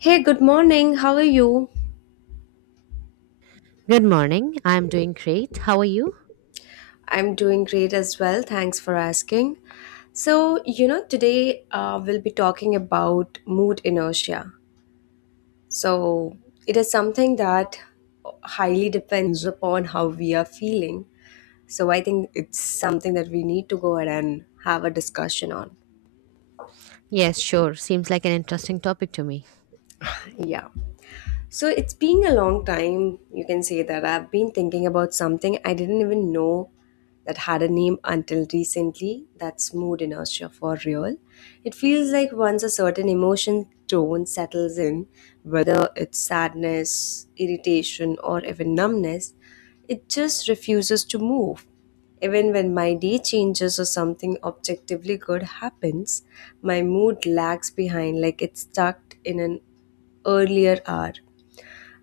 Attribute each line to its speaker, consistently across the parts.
Speaker 1: Hey, good morning. How are you?
Speaker 2: Good morning. I'm doing great. How are you?
Speaker 1: I'm doing great as well. Thanks for asking. Today we'll be talking about mood inertia. So, it is something that highly depends upon how we are feeling. So, I think it's something that we need to go ahead and have a discussion on.
Speaker 2: Yes, sure. Seems like an interesting topic to me.
Speaker 1: Yeah. So it's been a long time, you can say that I've been thinking about something I didn't even know that had a name until recently. That's mood inertia for real. It feels like once a certain emotion tone settles in, whether it's sadness, irritation, or even numbness, it just refuses to move. Even when my day changes or something objectively good happens, my mood lags behind like it's stuck in an earlier hour.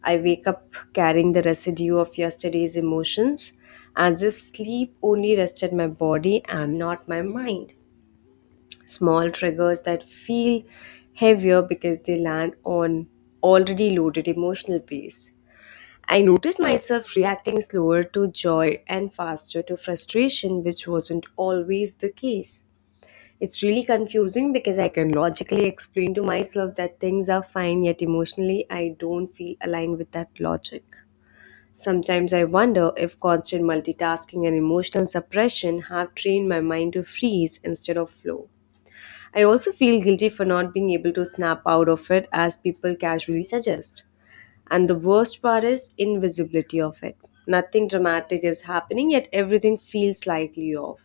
Speaker 1: I wake up carrying the residue of yesterday's emotions, as if sleep only rested my body and not my mind. Small triggers that feel heavier because they land on already loaded emotional base. I noticed myself reacting slower to joy and faster to frustration, which wasn't always the case. It's really confusing because I can logically explain to myself that things are fine, yet emotionally I don't feel aligned with that logic. Sometimes I wonder if constant multitasking and emotional suppression have trained my mind to freeze instead of flow. I also feel guilty for not being able to snap out of it as people casually suggest. And the worst part is invisibility of it. Nothing dramatic is happening, yet everything feels slightly off.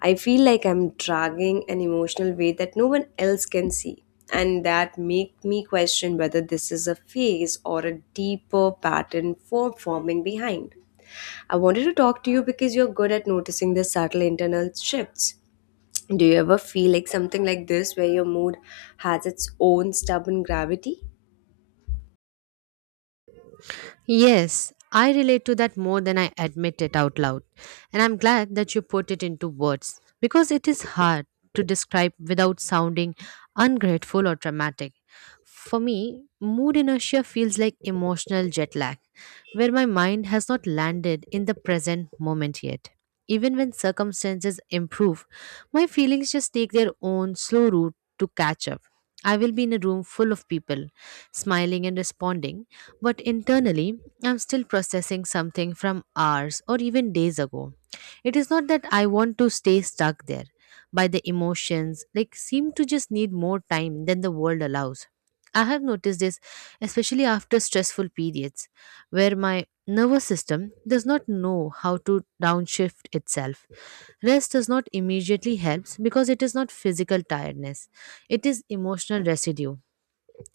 Speaker 1: I feel like I'm dragging an emotional weight that no one else can see. And that make me question whether this is a phase or a deeper pattern for forming behind. I wanted to talk to you because you're good at noticing the subtle internal shifts. Do you ever feel like something like this where your mood has its own stubborn gravity?
Speaker 2: Yes, I relate to that more than I admit it out loud. And I'm glad that you put it into words because it is hard to describe without sounding ungrateful or dramatic. For me, mood inertia feels like emotional jet lag, where my mind has not landed in the present moment yet. Even when circumstances improve, my feelings just take their own slow route to catch up. I will be in a room full of people, smiling and responding, but internally I'm still processing something from hours or even days ago. It is not that I want to stay stuck there, but the emotions like seem to just need more time than the world allows. I have noticed this especially after stressful periods where my nervous system does not know how to downshift itself. Rest does not immediately helps because it is not physical tiredness. It is emotional residue,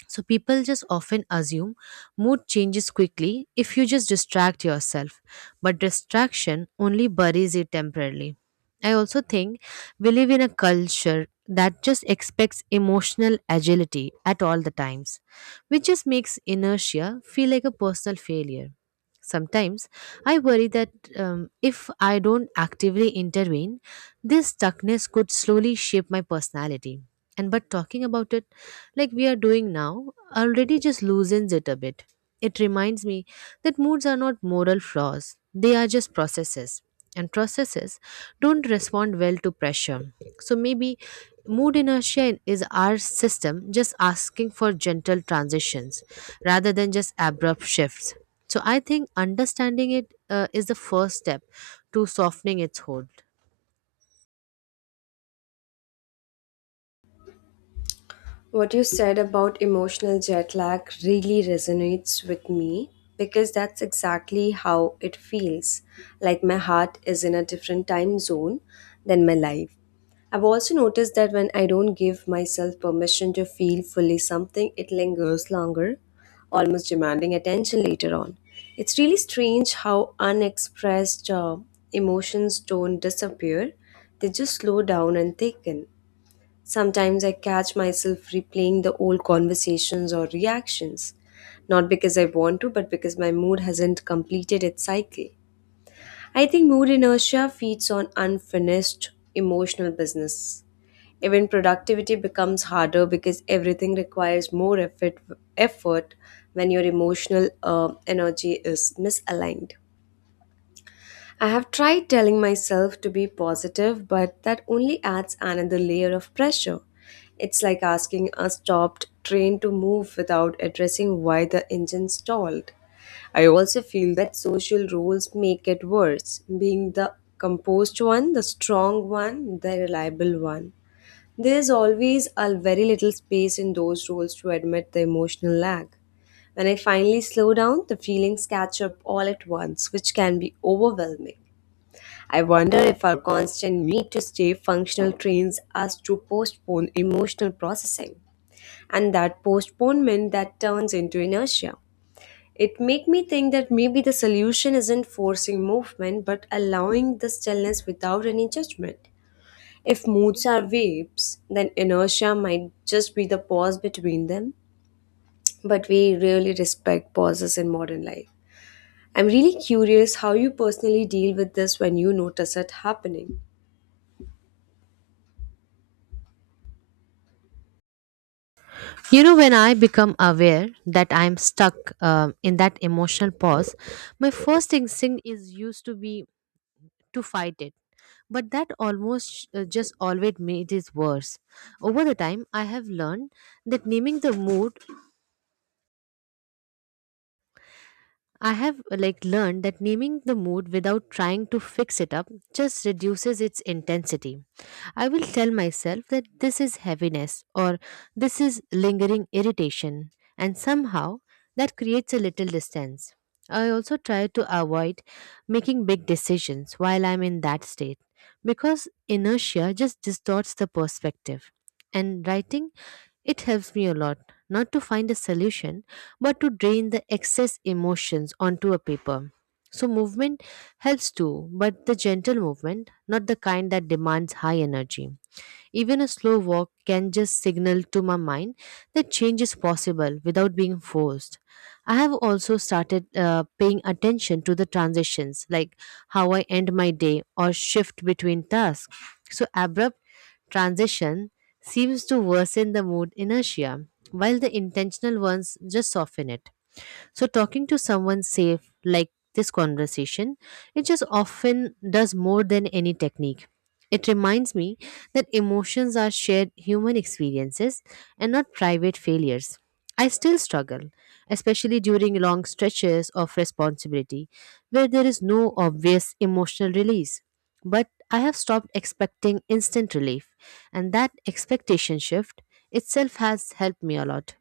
Speaker 2: so people just often assume mood changes quickly if you just distract yourself, but distraction only buries it temporarily. I also think we live in a culture that just expects emotional agility at all the times, which just makes inertia feel like a personal failure. Sometimes I worry that if I don't actively intervene, this stuckness could slowly shape my personality. And but talking about it, like we are doing now, already just loosens it a bit. It reminds me that moods are not moral flaws, they are just processes. And processes don't respond well to pressure. So maybe mood inertia is our system just asking for gentle transitions rather than just abrupt shifts. So I think understanding it is the first step to softening its hold.
Speaker 1: What you said about emotional jet lag really resonates with me because that's exactly how it feels. Like my heart is in a different time zone than my life. I've also noticed that when I don't give myself permission to feel fully something, it lingers longer, almost demanding attention later on. It's really strange how unexpressed emotions don't disappear, they just slow down and thicken. Sometimes I catch myself replaying the old conversations or reactions, not because I want to, but because my mood hasn't completed its cycle. I think mood inertia feeds on unfinished emotional business. Even productivity becomes harder because everything requires more effort, effort when your emotional energy is misaligned. I have tried telling myself to be positive, but that only adds another layer of pressure. It's like asking a stopped train to move without addressing why the engine stalled. I also feel that social roles make it worse, being the composed one, the strong one, the reliable one. There's always a very little space in those roles to admit the emotional lag. When I finally slow down, the feelings catch up all at once, which can be overwhelming. I wonder if our constant need to stay functional trains us to postpone emotional processing, and that postponement that turns into inertia. It make me think that maybe the solution isn't forcing movement but allowing the stillness without any judgment. If moods are waves, then inertia might just be the pause between them. But we really respect pauses in modern life. I'm really curious how you personally deal with this when you notice it happening.
Speaker 2: You know, when I become aware that I'm stuck in that emotional pause, my first instinct is used to be to fight it. But that almost just always made it worse. Over the time, I have learned that naming the mood I have like learned that naming the mood without trying to fix it up just reduces its intensity. I will tell myself that this is heaviness or this is lingering irritation, and somehow that creates a little distance. I also try to avoid making big decisions while I'm in that state because inertia just distorts the perspective. And writing, it helps me a lot, not to find a solution but to drain the excess emotions onto a paper. So, movement helps too, but the gentle movement, not the kind that demands high energy. Even a slow walk can just signal to my mind that change is possible without being forced. I have also started paying attention to the transitions, like how I end my day or shift between tasks. So, abrupt transition seems to worsen the mood inertia, while the intentional ones just soften it. So talking to someone safe like this conversation, it just often does more than any technique. It reminds me that emotions are shared human experiences and not private failures. I still struggle, especially during long stretches of responsibility where there is no obvious emotional release. But I have stopped expecting instant relief, and that expectation shift itself has helped me a lot.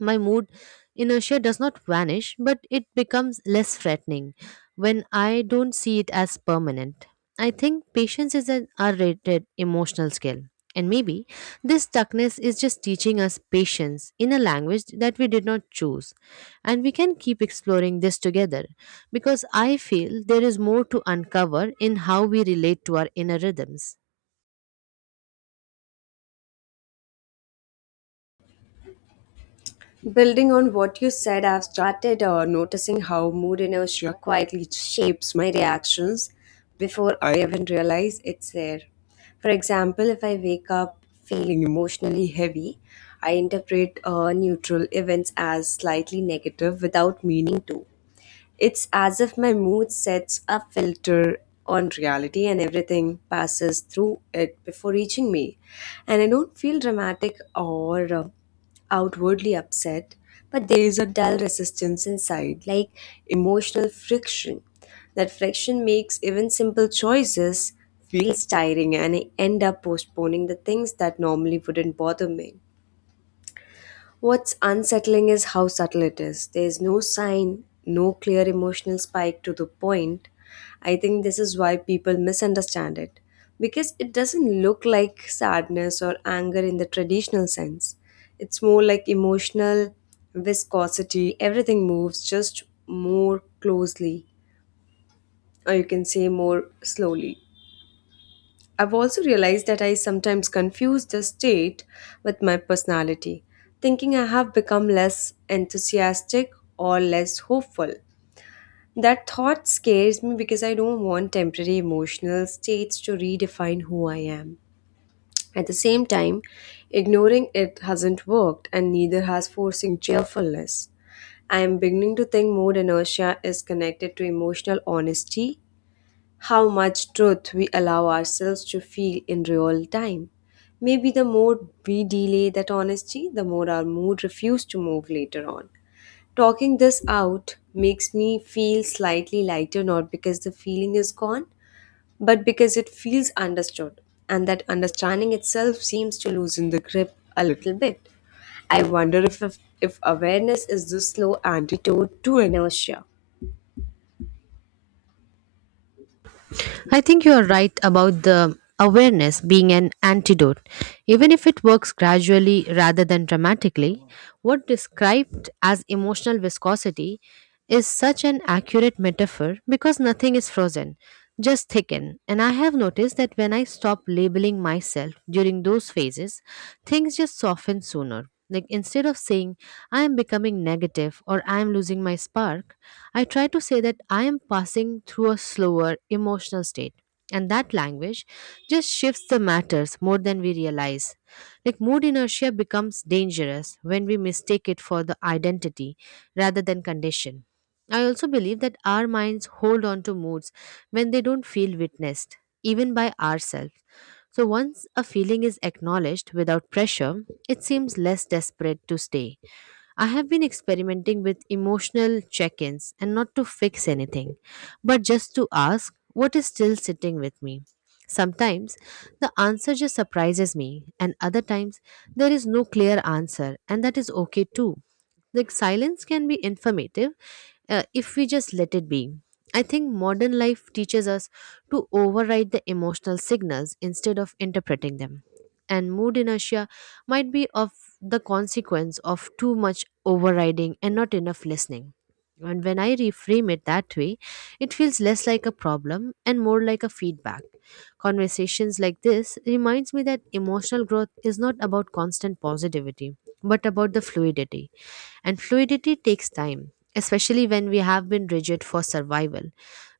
Speaker 2: My mood inertia does not vanish, but it becomes less threatening when I don't see it as permanent. I think patience is an underrated emotional skill. And maybe this stuckness is just teaching us patience in a language that we did not choose. And we can keep exploring this together because I feel there is more to uncover in how we relate to our inner rhythms.
Speaker 1: Building on what you said, I've started noticing how mood inertia quietly shapes my reactions before I even realize it's there. For example, if I wake up feeling emotionally heavy, I interpret neutral events as slightly negative without meaning to. It's as if my mood sets a filter on reality and everything passes through it before reaching me. And I don't feel dramatic or outwardly upset, but there is a dull resistance inside, like emotional friction. That friction makes even simple choices feel tiring and I end up postponing the things that normally wouldn't bother me. What's unsettling is how subtle it is. There's no sign, no clear emotional spike to the point. I think this is why people misunderstand it because it doesn't look like sadness or anger in the traditional sense. It's more like emotional viscosity. Everything moves just more closely, or you can say more slowly. I've also realized that I sometimes confuse the state with my personality, thinking I have become less enthusiastic or less hopeful. That thought scares me because I don't want temporary emotional states to redefine who I am. At the same time, ignoring it hasn't worked, and neither has forcing cheerfulness. I am beginning to think more inertia is connected to emotional honesty how much truth we allow ourselves to feel in real time. Maybe the more we delay that honesty, the more our mood refuses to move later on. Talking this out makes me feel slightly lighter, not because the feeling is gone, but because it feels understood, and that understanding itself seems to loosen the grip a little bit. I wonder if awareness is the slow antidote to inertia.
Speaker 2: I think you are right about the awareness being an antidote. Even if it works gradually rather than dramatically, what described as emotional viscosity is such an accurate metaphor because nothing is frozen, just thickened. And I have noticed that when I stop labeling myself during those phases, things just soften sooner. Like instead of saying, I am becoming negative or I am losing my spark, I try to say that I am passing through a slower emotional state. And that language just shifts the matters more than we realize. Like mood inertia becomes dangerous when we mistake it for the identity rather than condition. I also believe that our minds hold on to moods when they don't feel witnessed, even by ourselves. So once a feeling is acknowledged without pressure, it seems less desperate to stay. I have been experimenting with emotional check ins, and not to fix anything, but just to ask what is still sitting with me. Sometimes the answer just surprises me, and other times there is no clear answer, and that is okay too. Like silence can be informative if we just let it be. I think modern life teaches us to override the emotional signals instead of interpreting them. And mood inertia might be of the consequence of too much overriding and not enough listening. And when I reframe it that way, it feels less like a problem and more like a feedback. Conversations like this reminds me that emotional growth is not about constant positivity, but about the fluidity. And fluidity takes time, especially when we have been rigid for survival.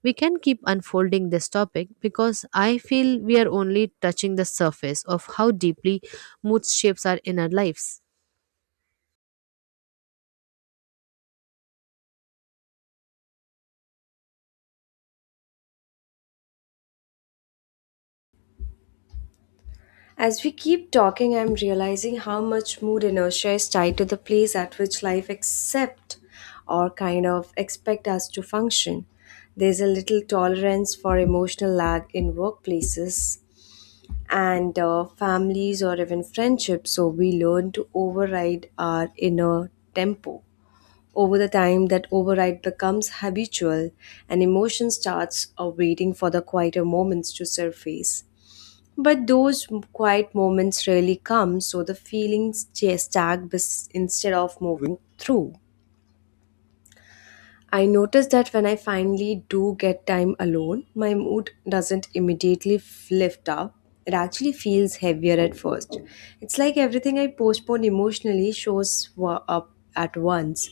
Speaker 2: We can keep unfolding this topic because I feel we are only touching the surface of how deeply mood shapes our inner lives.
Speaker 1: As we keep talking, I'm realizing how much mood inertia is tied to the place at which life accept or kind of expect us to function. There's a little tolerance for emotional lag in workplaces and families or even friendships, so we learn to override our inner tempo. Over the time, that override becomes habitual and emotion starts waiting for the quieter moments to surface. But those quiet moments rarely come, so the feelings just stack instead of moving through. I notice that when I finally do get time alone, my mood doesn't immediately lift up. It actually feels heavier at first. It's like everything I postpone emotionally shows up at once,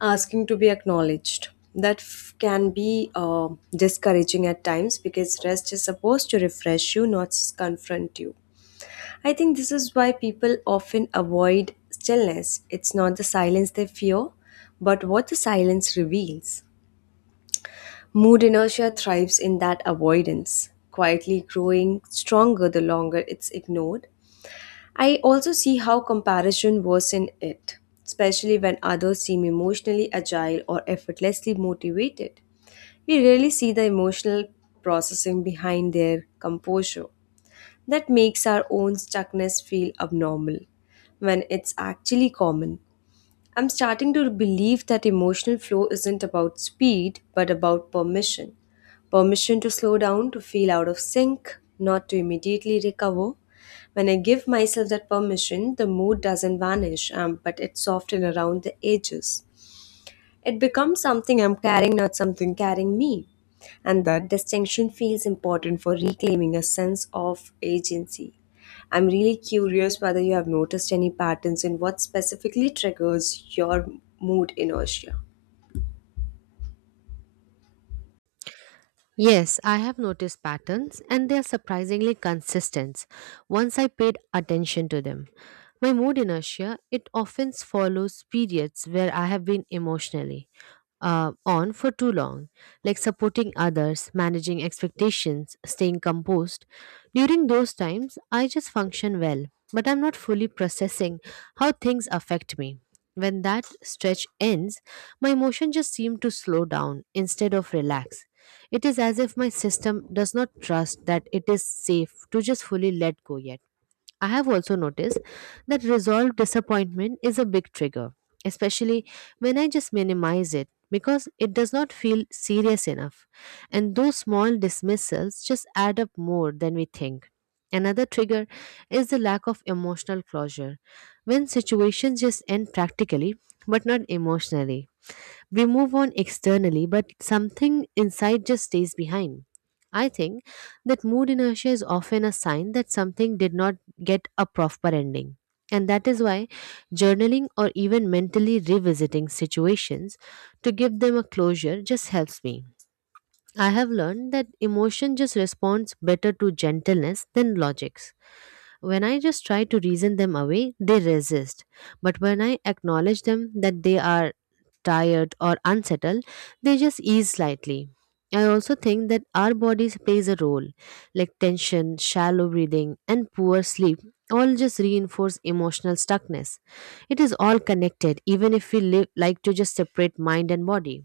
Speaker 1: asking to be acknowledged. That can be discouraging at times because rest is supposed to refresh you, not confront you. I think this is why people often avoid stillness. It's not the silence they fear, but what the silence reveals. Mood inertia thrives in that avoidance, quietly growing stronger the longer it's ignored. I also see how comparison worsens it, especially when others seem emotionally agile or effortlessly motivated. We rarely see the emotional processing behind their composure that makes our own stuckness feel abnormal when it's actually common. I'm starting to believe that emotional flow isn't about speed but about permission. Permission to slow down, to feel out of sync, not to immediately recover. When I give myself that permission, the mood doesn't vanish, but it's softened around the edges. It becomes something I'm carrying, not something carrying me. And that distinction feels important for reclaiming a sense of agency. I'm really curious whether you have noticed any patterns in what specifically triggers your mood inertia.
Speaker 2: Yes, I have noticed patterns and they are surprisingly consistent once I paid attention to them. My mood inertia, it often follows periods where I have been emotionally on for too long, like supporting others, managing expectations, staying composed. During those times, I just function well, but I'm not fully processing how things affect me. When that stretch ends, my emotion just seem to slow down instead of relax. It is as if my system does not trust that it is safe to just fully let go yet. I have also noticed that resolved disappointment is a big trigger, especially when I just minimize it because it does not feel serious enough. And those small dismissals just add up more than we think. Another trigger is the lack of emotional closure. When situations just end practically but not emotionally, we move on externally, but something inside just stays behind. I think that mood inertia is often a sign that something did not get a proper ending. And that is why journaling or even mentally revisiting situations to give them a closure just helps me. I have learned that emotion just responds better to gentleness than logics. When I just try to reason them away, they resist. But when I acknowledge them that they are tired or unsettled, they just ease slightly. I also think that our bodies plays a role, like tension, shallow breathing, and poor sleep all just reinforce emotional stuckness. It is all connected, even if we live like to just separate mind and body.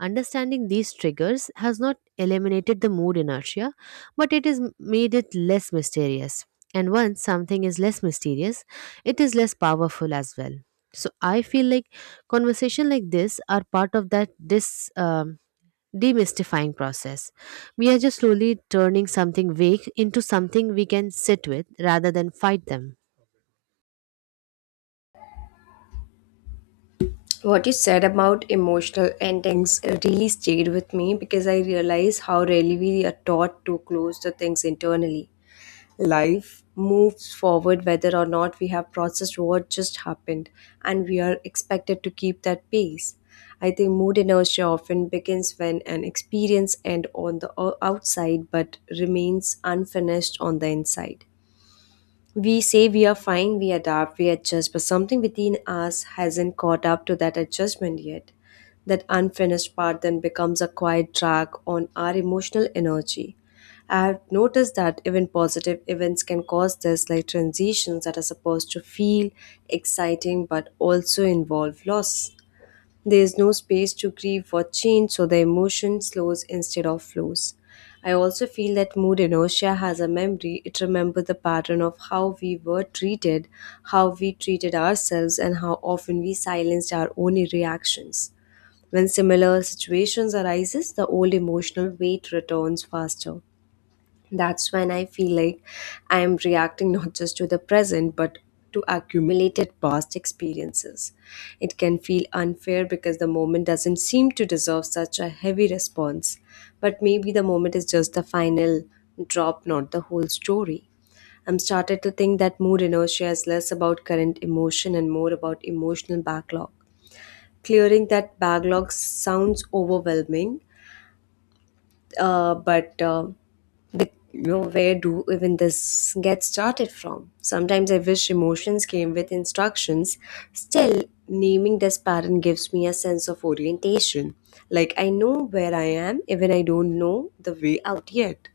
Speaker 2: Understanding these triggers has not eliminated the mood inertia, but it has made it less mysterious. And once something is less mysterious, it is less powerful as well. So I feel like conversation like this are part of that demystifying process. We are just slowly turning something vague into something we can sit with rather than fight them.
Speaker 1: What you said about emotional endings really stayed with me because I realize how rarely we are taught to close the things internally. Life moves forward whether or not we have processed what just happened and we are expected to keep that pace. I think mood inertia often begins when an experience ends on the outside but remains unfinished on the inside. We say we are fine, we adapt, we adjust, but something within us hasn't caught up to that adjustment yet. That unfinished part then becomes a quiet drag on our emotional energy. I have noticed that even positive events can cause this, like transitions that are supposed to feel exciting but also involve loss. There is no space to grieve for change, so the emotion slows instead of flows. I also feel that mood inertia has a memory. It remembers the pattern of how we were treated, how we treated ourselves, and how often we silenced our own reactions. When similar situations arises, the old emotional weight returns faster that's when I feel like I am reacting not just to the present but to accumulated past experiences. It can feel unfair because the moment doesn't seem to deserve such a heavy response, but maybe the moment is just the final drop, not the whole story. I'm started to think that mood inertia is less about current emotion and more about emotional backlog. Clearing that backlog sounds overwhelming, but you know where do even this get started from. Sometimes I wish emotions came with instructions. Still, naming this pattern gives me a sense of orientation, like I know where I am even I don't know the way out yet.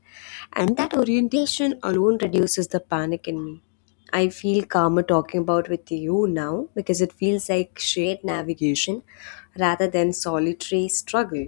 Speaker 1: And that orientation alone reduces the panic in me. I feel calmer talking about with you now because it feels like shared navigation rather than solitary struggle.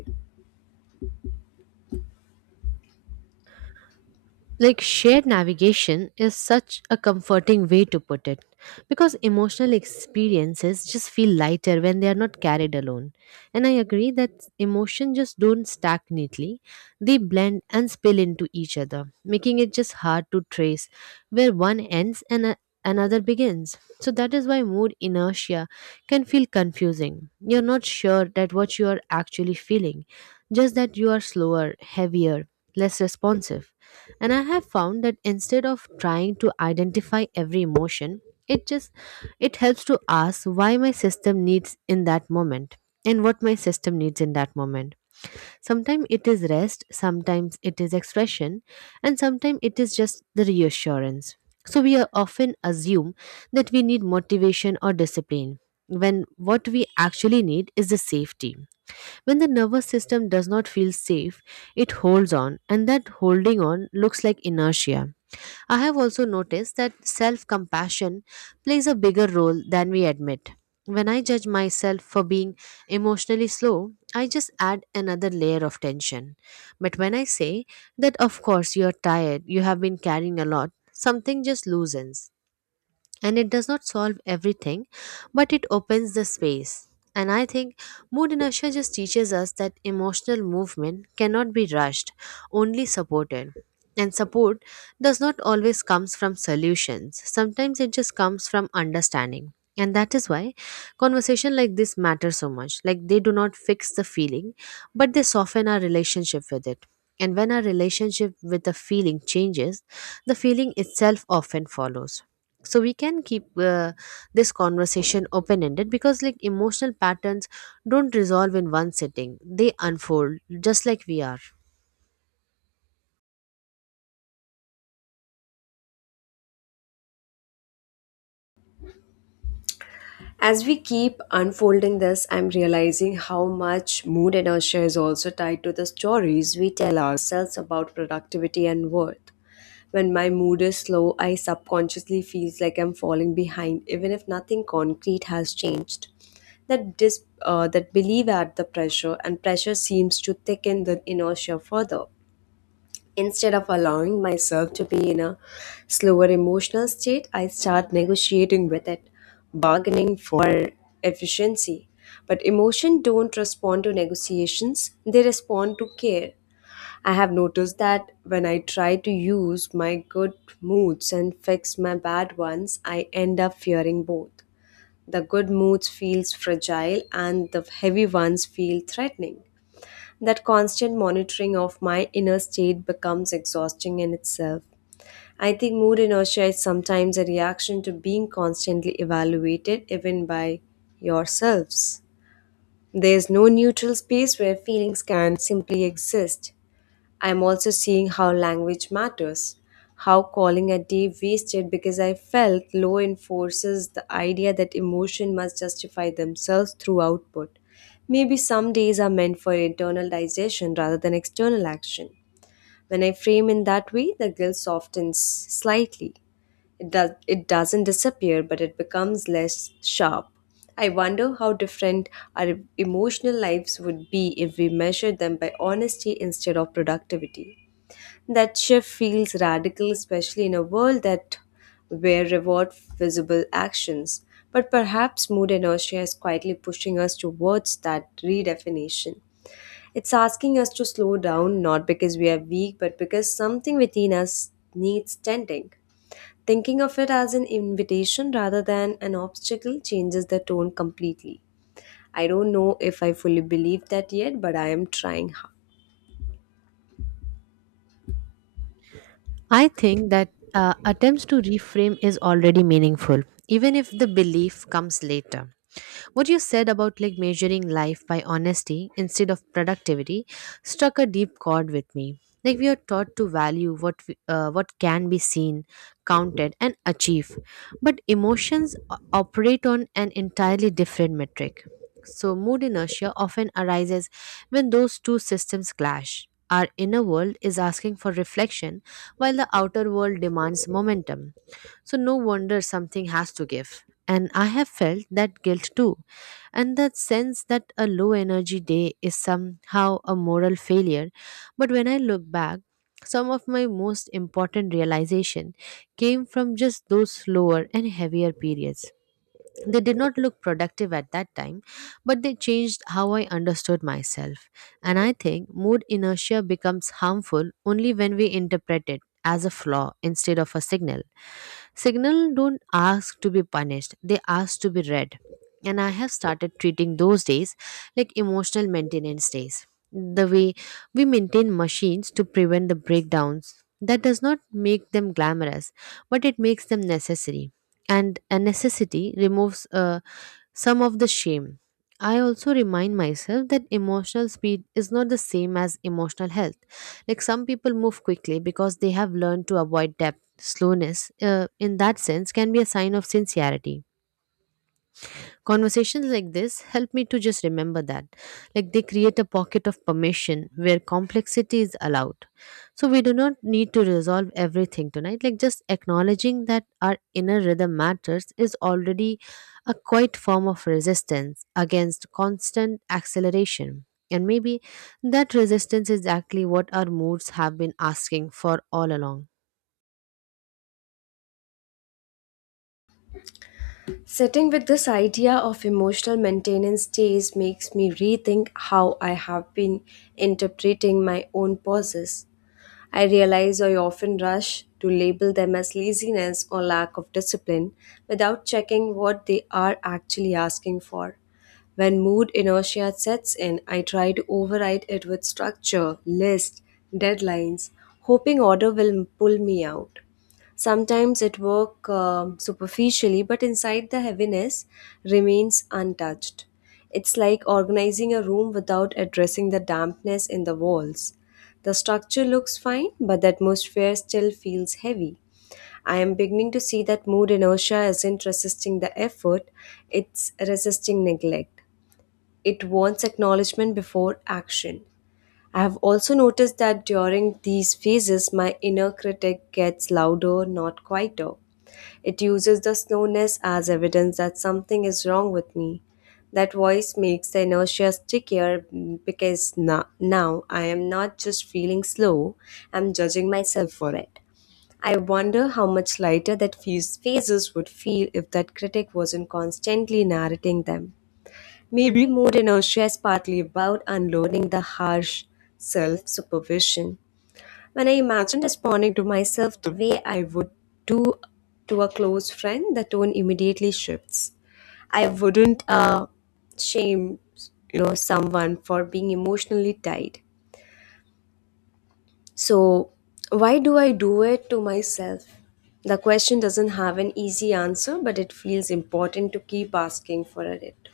Speaker 2: Like shared navigation is such a comforting way to put it because emotional experiences just feel lighter when they are not carried alone. And I agree that emotion just don't stack neatly, they blend and spill into each other, making it just hard to trace where one ends and another begins. So that is why mood inertia can feel confusing. You're not sure that what you are actually feeling, just that you are slower, heavier, less responsive. And I have found that instead of trying to identify every emotion, it just it helps to ask why my system needs in that moment and what my system needs in that moment. Sometimes it is rest, sometimes it is expression, and sometimes it is just the reassurance. So we are often assume that we need motivation or discipline when what we actually need is the safety. When the nervous system does not feel safe, it holds on, and that holding on looks like inertia. I have also noticed that self compassion plays a bigger role than we admit. When I judge myself for being emotionally slow, I just add another layer of tension. But when I say that, of course, you're tired, you have been carrying a lot, something just loosens, and it does not solve everything, but it opens the space. And I think mood inertia just teaches us that emotional movement cannot be rushed, only supported. And support does not always comes from solutions, sometimes it just comes from understanding. And that is why conversation like this matter so much. Like they do not fix the feeling, but they soften our relationship with it, and when our relationship with the feeling changes, the feeling itself often follows. So we can keep this conversation open ended, because like emotional patterns don't resolve in one sitting, they unfold just like we are.
Speaker 1: As we keep unfolding this, I'm realizing how much mood and inertia is also tied to the stories we tell ourselves about productivity and worth. When my mood is slow, I subconsciously feels like I'm falling behind, even if nothing concrete has changed. That believe at the pressure, and pressure seems to thicken the inertia further. Instead of allowing myself to be in a slower emotional state, I start negotiating with it, bargaining for efficiency. But emotion don't respond to negotiations, they respond to care. I have noticed that when I try to use my good moods and fix my bad ones, I end up fearing both. The good moods feels fragile and the heavy ones feel threatening. That constant monitoring of my inner state becomes exhausting in itself. I think mood inertia is sometimes a reaction to being constantly evaluated, even by yourselves. There is no neutral space where feelings can simply exist. I'm also seeing how language matters, how calling a day wasted because I felt law enforces the idea that emotion must justify themselves through output. Maybe some days are meant for internal digestion rather than external action. When I frame in that way, the guilt softens slightly. It doesn't disappear, but it becomes less sharp. I wonder how different our emotional lives would be if we measured them by honesty instead of productivity. That shift feels radical, especially in a world that where reward visible actions. But perhaps mood inertia is quietly pushing us towards that redefinition. It's asking us to slow down, not because we are weak, but because something within us needs tending. Thinking of it as an invitation rather than an obstacle changes the tone completely. I don't know if I fully believe that yet, but I am trying hard.
Speaker 2: I think that attempts to reframe is already meaningful, even if the belief comes later. What you said about like measuring life by honesty instead of productivity struck a deep chord with me. Like we are taught to value what we, what can be seen, counted, and achieved, but emotions operate on an entirely different metric. So mood inertia often arises when those two systems clash. Our inner world is asking for reflection, while the outer world demands momentum. So no wonder something has to give. And I have felt that guilt too, and that sense that a low energy day is somehow a moral failure. But when I look back, some of my most important realization came from just those slower and heavier periods. They did not look productive at that time, but they changed how I understood myself. And I think mood inertia becomes harmful only when we interpret it as a flaw instead of a signal. Signal don't ask to be punished, they ask to be read. And I have started treating those days like emotional maintenance days. The way we maintain machines to prevent the breakdowns. That does not make them glamorous, but it makes them necessary, and a necessity removes some of the shame. I also remind myself that emotional speed is not the same as emotional health. Like some people move quickly because they have learned to avoid depth. Slowness, in that sense, can be a sign of sincerity. Conversations like this help me to just remember that. Like they create a pocket of permission where complexity is allowed. So we do not need to resolve everything tonight. Like just acknowledging that our inner rhythm matters is already a quiet form of resistance against constant acceleration. And maybe that resistance is exactly what our moods have been asking for all along.
Speaker 1: Sitting with this idea of emotional maintenance days makes me rethink how I have been interpreting my own pauses. I realize I often rush to label them as laziness or lack of discipline without checking what they are actually asking for. When mood inertia sets in, I try to override it with structure, list, deadlines, hoping order will pull me out. Sometimes it work superficially, but inside the heaviness remains untouched. It's like organizing a room without addressing the dampness in the walls. The structure looks fine, but the atmosphere still feels heavy. I am beginning to see that mood inertia isn't resisting the effort, it's resisting neglect. It wants acknowledgement before action. I have also noticed that during these phases, my inner critic gets louder, not quieter. It uses the slowness as evidence that something is wrong with me. That voice makes the inertia stickier because now I am not just feeling slow, I'm judging myself for it. I wonder how much lighter that few phases would feel if that critic wasn't constantly narrating them. Maybe mood inertia is partly about unloading the harsh self supervision. When I imagine responding to myself the way I would do to a close friend, the tone immediately shifts. I wouldn't shame someone for being emotionally tied. So why do I do it to myself? The question doesn't have an easy answer, but it feels important to keep asking for it.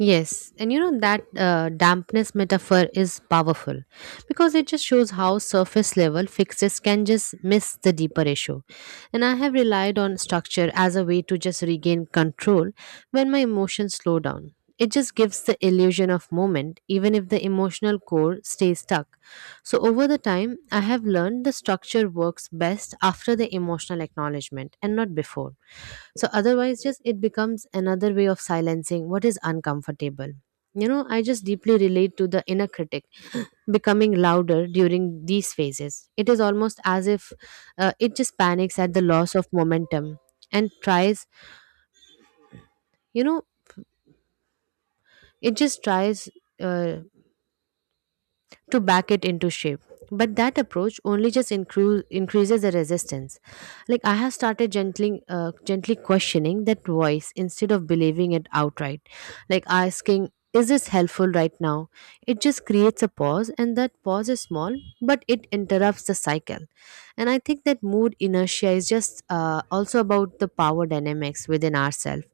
Speaker 2: Yes, and you know that dampness metaphor is powerful because it just shows how surface level fixes can just miss the deeper issue. And I have relied on structure as a way to just regain control when my emotions slow down. It just gives the illusion of moment, even if the emotional core stays stuck. So, over the time, I have learned the structure works best after the emotional acknowledgement and not before, so otherwise just it becomes another way of silencing what is uncomfortable. You know, I just deeply relate to the inner critic becoming louder during these phases. It is almost as if it just panics at the loss of momentum and tries, you know it just tries uh, to back it into shape. But that approach only just increases the resistance. Like I have started gently, gently questioning that voice instead of believing it outright. Like asking, "Is this helpful right now?" It just creates a pause, and that pause is small, but it interrupts the cycle. And I think that mood inertia is just also about the power dynamics within ourselves,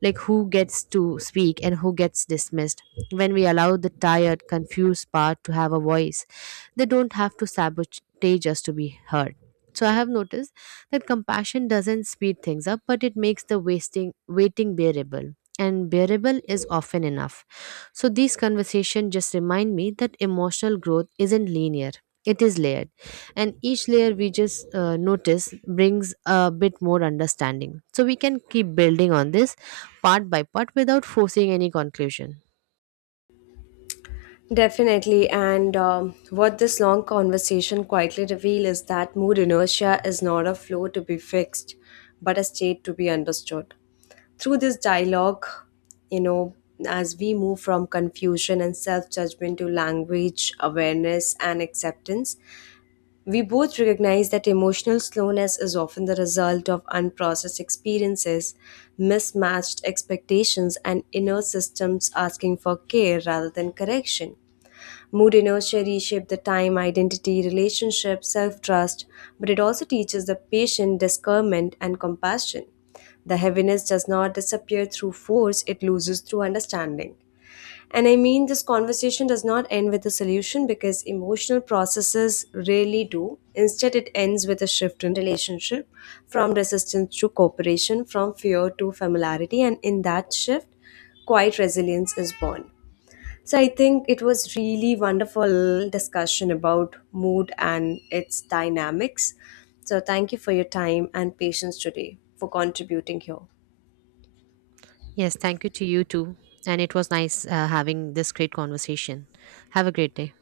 Speaker 2: like who gets to speak and who gets dismissed. When we allow the tired confused part to have a voice, they don't have to sabotage us to be heard. So I have noticed that compassion doesn't speed things up, but it makes the wasting waiting bearable, and bearable is often enough. So these conversations just remind me that emotional growth isn't linear. It is layered, and each layer we just notice brings a bit more understanding. So we can keep building on this part by part without forcing any conclusion.
Speaker 1: Definitely. And what this long conversation quietly reveals is that mood inertia is not a flow to be fixed, but a state to be understood. Through this dialogue, you know, as we move from confusion and self judgment to language, awareness, and acceptance, we both recognize that emotional slowness is often the result of unprocessed experiences, mismatched expectations, and inner systems asking for care rather than correction. Mood inertia reshape the time, identity, relationship, self-trust, but it also teaches the patient discernment and compassion. The heaviness does not disappear through force, it loses through understanding. And I mean, this conversation does not end with a solution because emotional processes rarely do. Instead, it ends with a shift in relationship from resistance to cooperation, from fear to familiarity. And in that shift, quiet resilience is born. So I think it was really wonderful discussion about mood and its dynamics. So thank you for your time and patience today for contributing here.
Speaker 2: Yes, thank you to you too. And it was nice having this great conversation. Have a great day.